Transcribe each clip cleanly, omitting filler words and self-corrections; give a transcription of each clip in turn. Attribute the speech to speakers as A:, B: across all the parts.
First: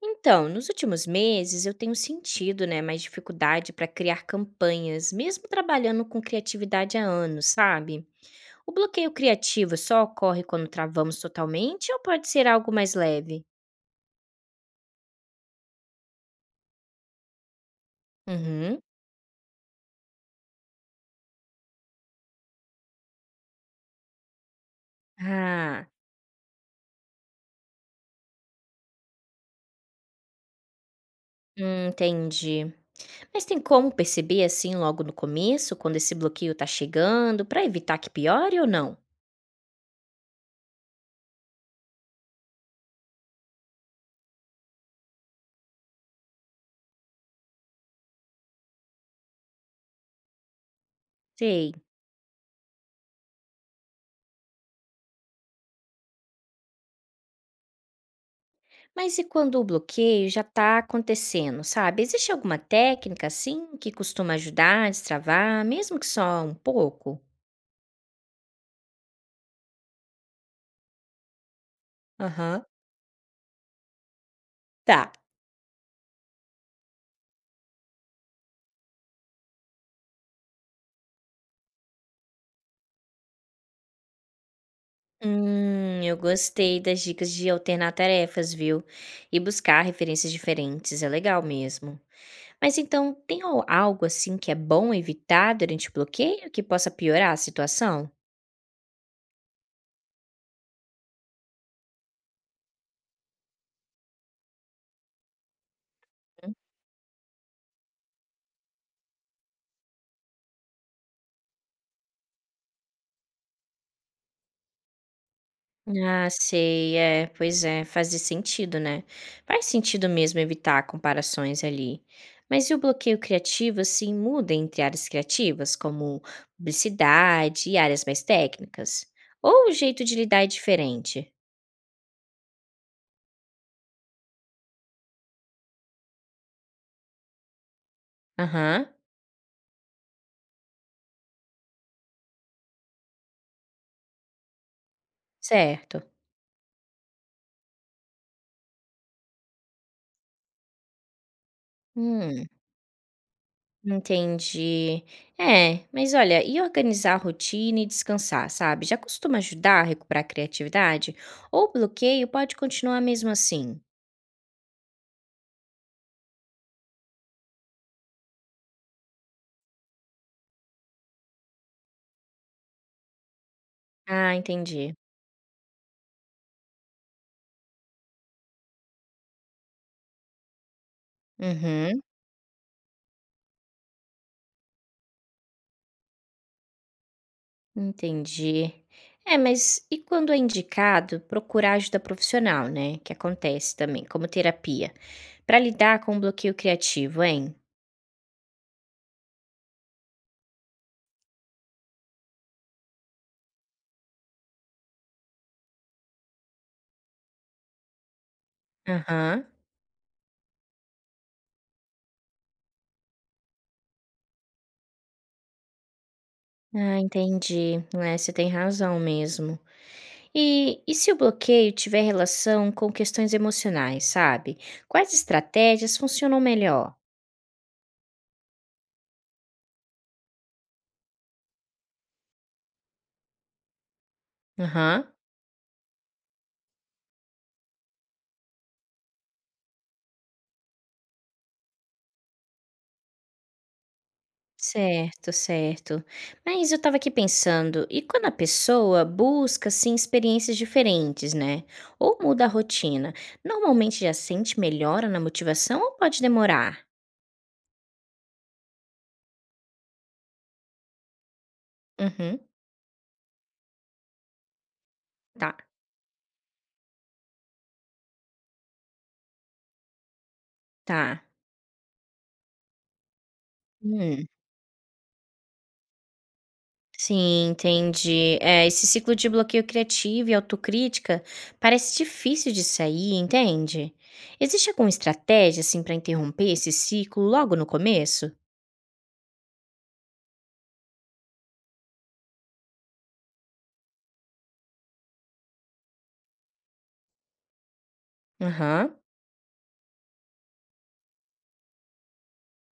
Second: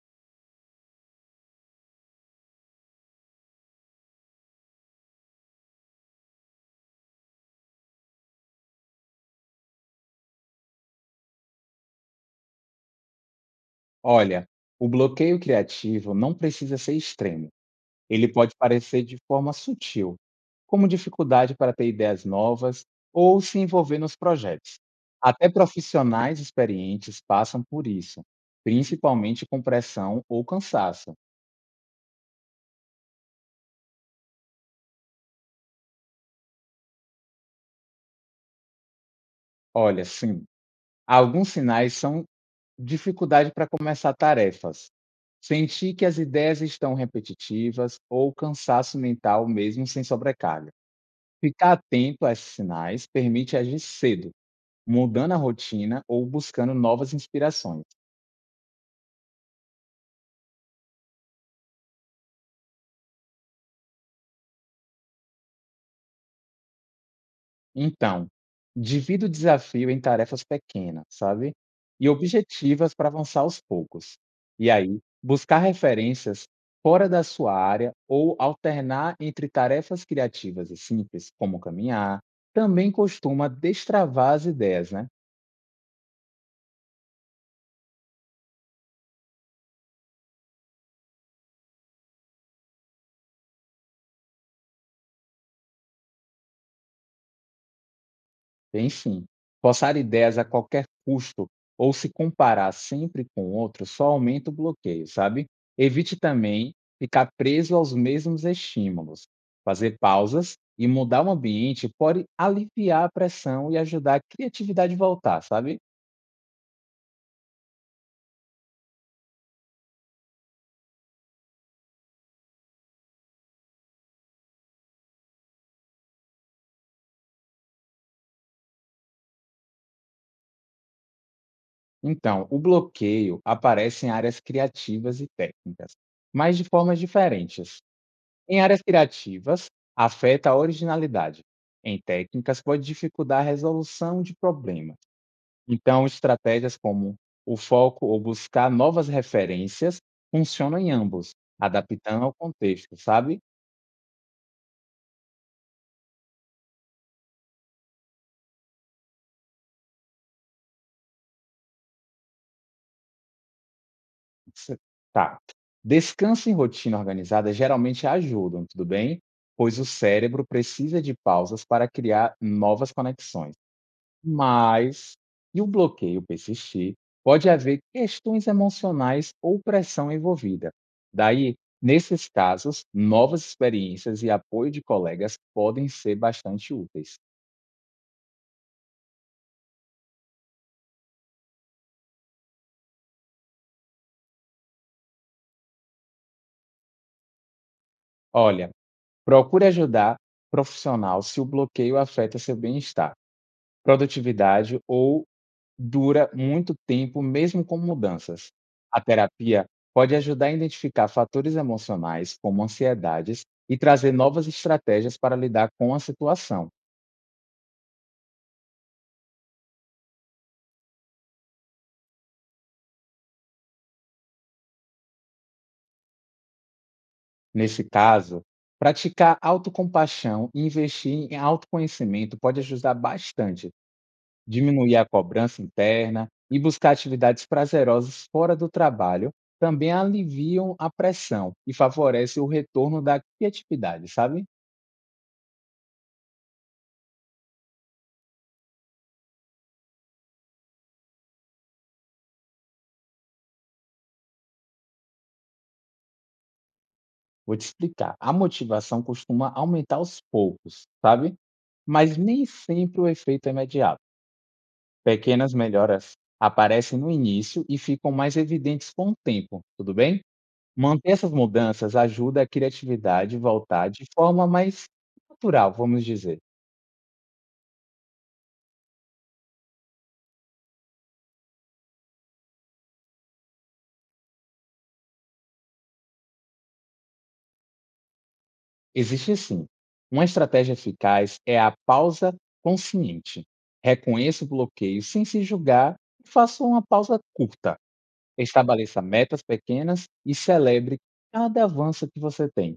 A: Então, nos últimos meses eu tenho sentido, né, mais dificuldade para criar campanhas, mesmo trabalhando com criatividade há anos, sabe? O bloqueio criativo só ocorre quando travamos totalmente ou pode ser algo mais leve?
B: Olha, o bloqueio criativo não precisa ser extremo. Ele pode
A: Uhum.
B: parecer de forma sutil, como dificuldade para ter ideias novas ou se envolver nos projetos. Até
A: Ah,
B: profissionais experientes passam por isso, principalmente com pressão ou cansaço.
A: entendi. Mas tem como perceber assim logo no começo, quando esse bloqueio tá chegando, para evitar que piore ou não?
B: Olha, sim, alguns sinais são dificuldade para começar tarefas, sentir que as ideias estão repetitivas ou cansaço mental mesmo sem sobrecarga. Ficar
A: Sei.
B: atento a esses sinais permite agir cedo, mudando a rotina ou buscando novas inspirações.
A: Mas e quando o bloqueio já está acontecendo, sabe? Existe alguma técnica assim que costuma ajudar a destravar, mesmo que só um pouco?
B: Então, divida o desafio em tarefas pequenas, sabe? E
A: Aham,
B: objetivas para avançar aos poucos. E aí,
A: tá.
B: buscar referências fora da sua área ou alternar entre tarefas criativas e simples, como caminhar, também costuma destravar as ideias, né?
A: Eu gostei das dicas de alternar tarefas, viu? E buscar referências diferentes, é legal mesmo. Mas então, tem algo assim que é bom evitar durante o bloqueio que possa piorar a situação?
B: Enfim, forçar ideias a qualquer custo ou se comparar sempre com outros só aumenta o bloqueio, sabe? Evite também ficar preso aos mesmos estímulos. Fazer pausas e mudar o ambiente pode aliviar a pressão e ajudar a criatividade voltar, sabe?
A: Ah, sei, é, pois é, faz sentido, né? Faz sentido mesmo evitar comparações ali. Mas e o bloqueio criativo, assim, muda entre áreas criativas, como publicidade e áreas mais técnicas? Ou o jeito de lidar é diferente?
B: Então, o bloqueio aparece em áreas criativas e técnicas, mas de formas diferentes. Em áreas
A: Aham,
B: criativas, afeta a originalidade. Em técnicas, pode dificultar a resolução de problemas.
A: certo.
B: Então, estratégias como o foco ou buscar novas referências funcionam em ambos, adaptando ao
A: Hum,
B: contexto, sabe?
A: entendi. É, mas olha, e organizar a rotina e descansar, sabe? Já costuma ajudar a recuperar a criatividade? Ou o bloqueio pode continuar mesmo assim?
B: Se- Tá. Descanso e rotina organizada geralmente ajudam, tudo bem? Pois o cérebro precisa de pausas para criar novas conexões.
A: Ah, entendi.
B: Mas, e o bloqueio persistir, pode haver questões emocionais ou pressão envolvida. Daí,
A: Uhum,
B: nesses casos, novas experiências e apoio de colegas podem ser bastante úteis.
A: entendi. É, mas e quando é indicado procurar ajuda profissional, né? Que acontece também, como terapia, para lidar com o bloqueio criativo, hein?
B: Olha, procure ajudar profissional se o bloqueio afeta seu bem-estar, produtividade ou dura muito tempo, mesmo com mudanças. A
A: Aham.
B: terapia pode ajudar a identificar fatores emocionais, como ansiedades, e trazer novas estratégias para lidar com a situação.
A: Ah, entendi. É, você tem razão mesmo. E se o bloqueio tiver relação com questões emocionais, sabe? Quais estratégias funcionam melhor?
B: Nesse caso, praticar autocompaixão e investir em autoconhecimento pode ajudar bastante, diminuir
A: Aham.
B: a cobrança interna e buscar atividades prazerosas fora do trabalho também aliviam a pressão e favorece o retorno da criatividade, sabe?
A: Certo, certo. Mas eu estava aqui pensando, e quando a pessoa busca assim experiências diferentes, né? Ou muda a rotina, normalmente já sente melhora na motivação ou pode demorar?
B: Vou te explicar, a motivação costuma aumentar aos poucos, sabe? Mas
A: Uhum,
B: nem sempre o efeito é imediato. Pequenas
A: tá,
B: melhoras aparecem no início e ficam mais evidentes com o tempo, tudo bem? Manter
A: tá.
B: essas mudanças ajuda a criatividade voltar de
A: Hum,
B: forma mais natural, vamos dizer.
A: sim, entendi. É, esse ciclo de bloqueio criativo e autocrítica parece difícil de sair, entende? Existe alguma estratégia assim para interromper esse ciclo logo no começo?
B: Existe sim. Uma estratégia eficaz é a pausa consciente. Reconheça o bloqueio sem se julgar e faça uma pausa curta.
A: Aham,
B: Estabeleça metas pequenas e celebre cada avanço que você tem.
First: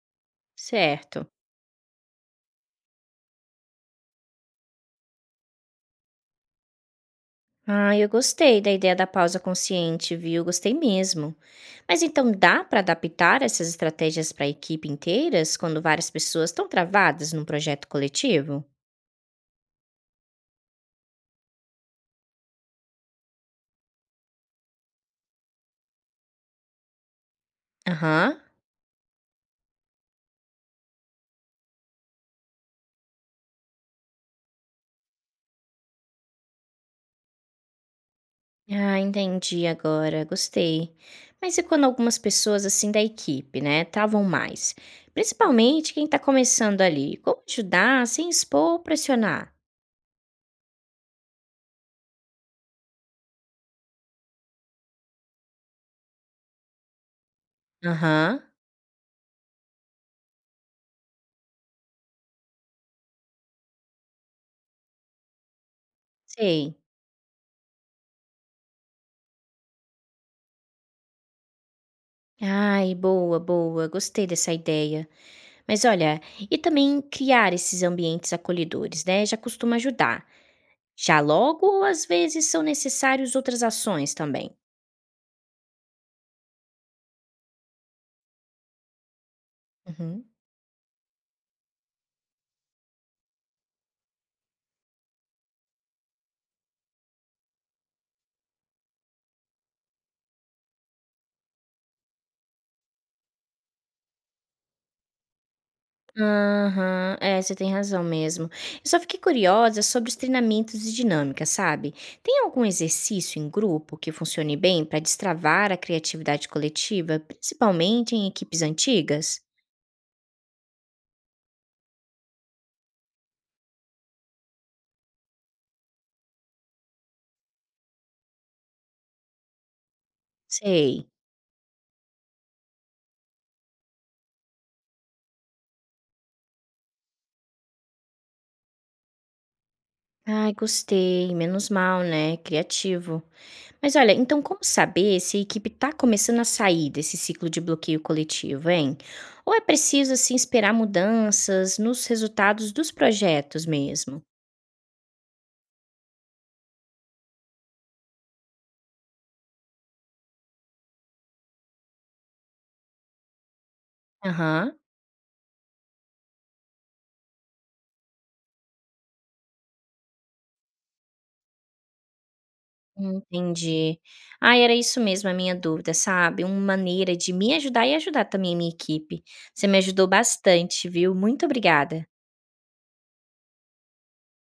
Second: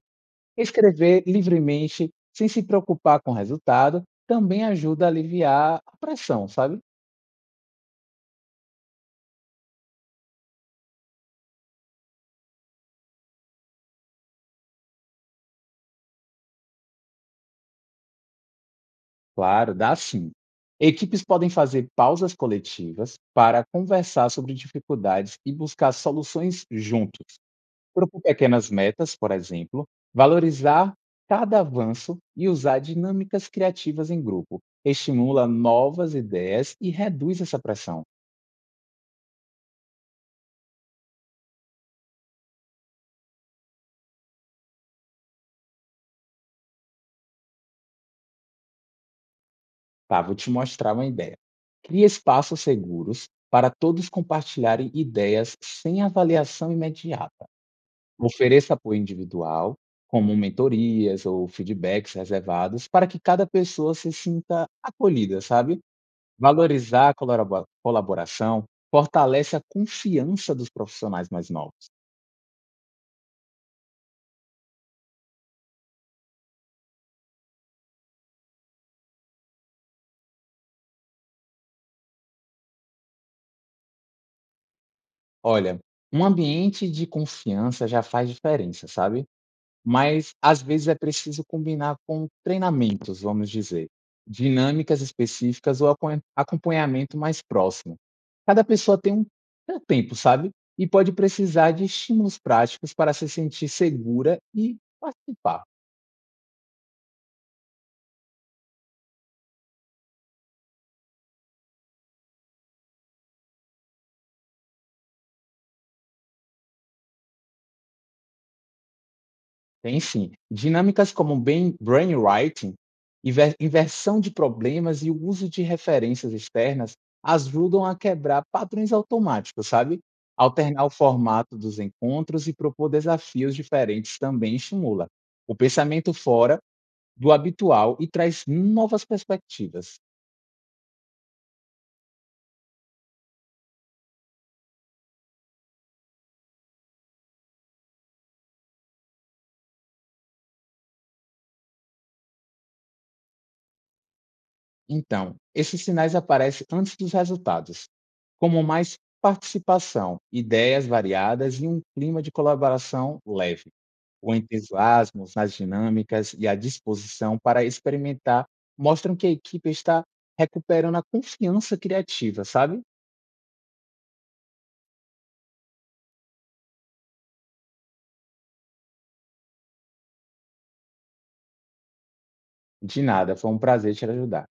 B: Escrever
A: certo.
B: livremente, sem se preocupar com o resultado, também ajuda a aliviar a pressão, sabe?
A: Ah, eu gostei da ideia da pausa consciente, viu? Gostei mesmo. Mas então dá para adaptar essas estratégias para equipe inteiras quando várias pessoas estão travadas num projeto coletivo?
B: Claro, dá sim. Equipes podem fazer pausas coletivas para conversar sobre dificuldades e buscar soluções juntos. Propor
A: Aham.
B: pequenas metas, por exemplo, valorizar cada avanço e usar dinâmicas criativas em grupo. Estimula novas ideias e reduz essa pressão.
A: Ah, entendi agora. Gostei. Mas e quando algumas pessoas assim da equipe, né, travam mais? Principalmente quem está começando ali. Como ajudar sem expor ou pressionar?
B: Tá, vou te mostrar uma ideia. Crie espaços seguros para todos compartilharem ideias sem avaliação imediata.
A: Aham.
B: Ofereça apoio individual, como mentorias ou feedbacks reservados, para que cada pessoa se sinta acolhida, sabe?
A: Sei.
B: Valorizar a colaboração fortalece a confiança dos profissionais mais novos.
A: Ai, boa, boa. Gostei dessa ideia. Mas olha, e também criar esses ambientes acolhedores, né, já costuma ajudar. Já logo, às vezes são necessários outras ações também?
B: Olha, um ambiente de confiança já faz diferença, sabe?
A: Uhum.
B: Mas, às vezes, é preciso combinar com treinamentos, vamos dizer, dinâmicas específicas ou acon acompanhamento mais próximo. Cada pessoa tem um seu tempo, sabe, e pode precisar de estímulos práticos para se sentir segura e participar.
A: Aham, é, você tem razão mesmo. Eu só fiquei curiosa sobre os treinamentos e dinâmica, sabe? Tem algum exercício em grupo que funcione bem para destravar a criatividade coletiva, principalmente em equipes antigas?
B: Tem sim. Dinâmicas como brainwriting, inversão de problemas e o uso de referências externas ajudam a quebrar padrões automáticos, sabe? Alternar o
A: Sei.
B: formato dos encontros e propor desafios diferentes também estimula o pensamento fora do habitual e traz novas perspectivas.
A: Ai, gostei, menos mal, né? Criativo. Mas olha, então como saber se a equipe está começando a sair desse ciclo de bloqueio coletivo, hein? Ou é preciso, assim, esperar mudanças nos resultados dos projetos mesmo?
B: Então, esses sinais aparecem antes dos resultados, como mais participação, ideias variadas e um clima de colaboração leve. O
A: Aham,
B: entusiasmo nas dinâmicas e a disposição para experimentar mostram que a equipe está recuperando a confiança criativa, sabe?
A: entendi. Ah, era isso mesmo a minha dúvida, sabe? Uma maneira de me ajudar e ajudar também a minha equipe. Você me ajudou bastante, viu? Muito obrigada.
B: De nada, foi um prazer te ajudar.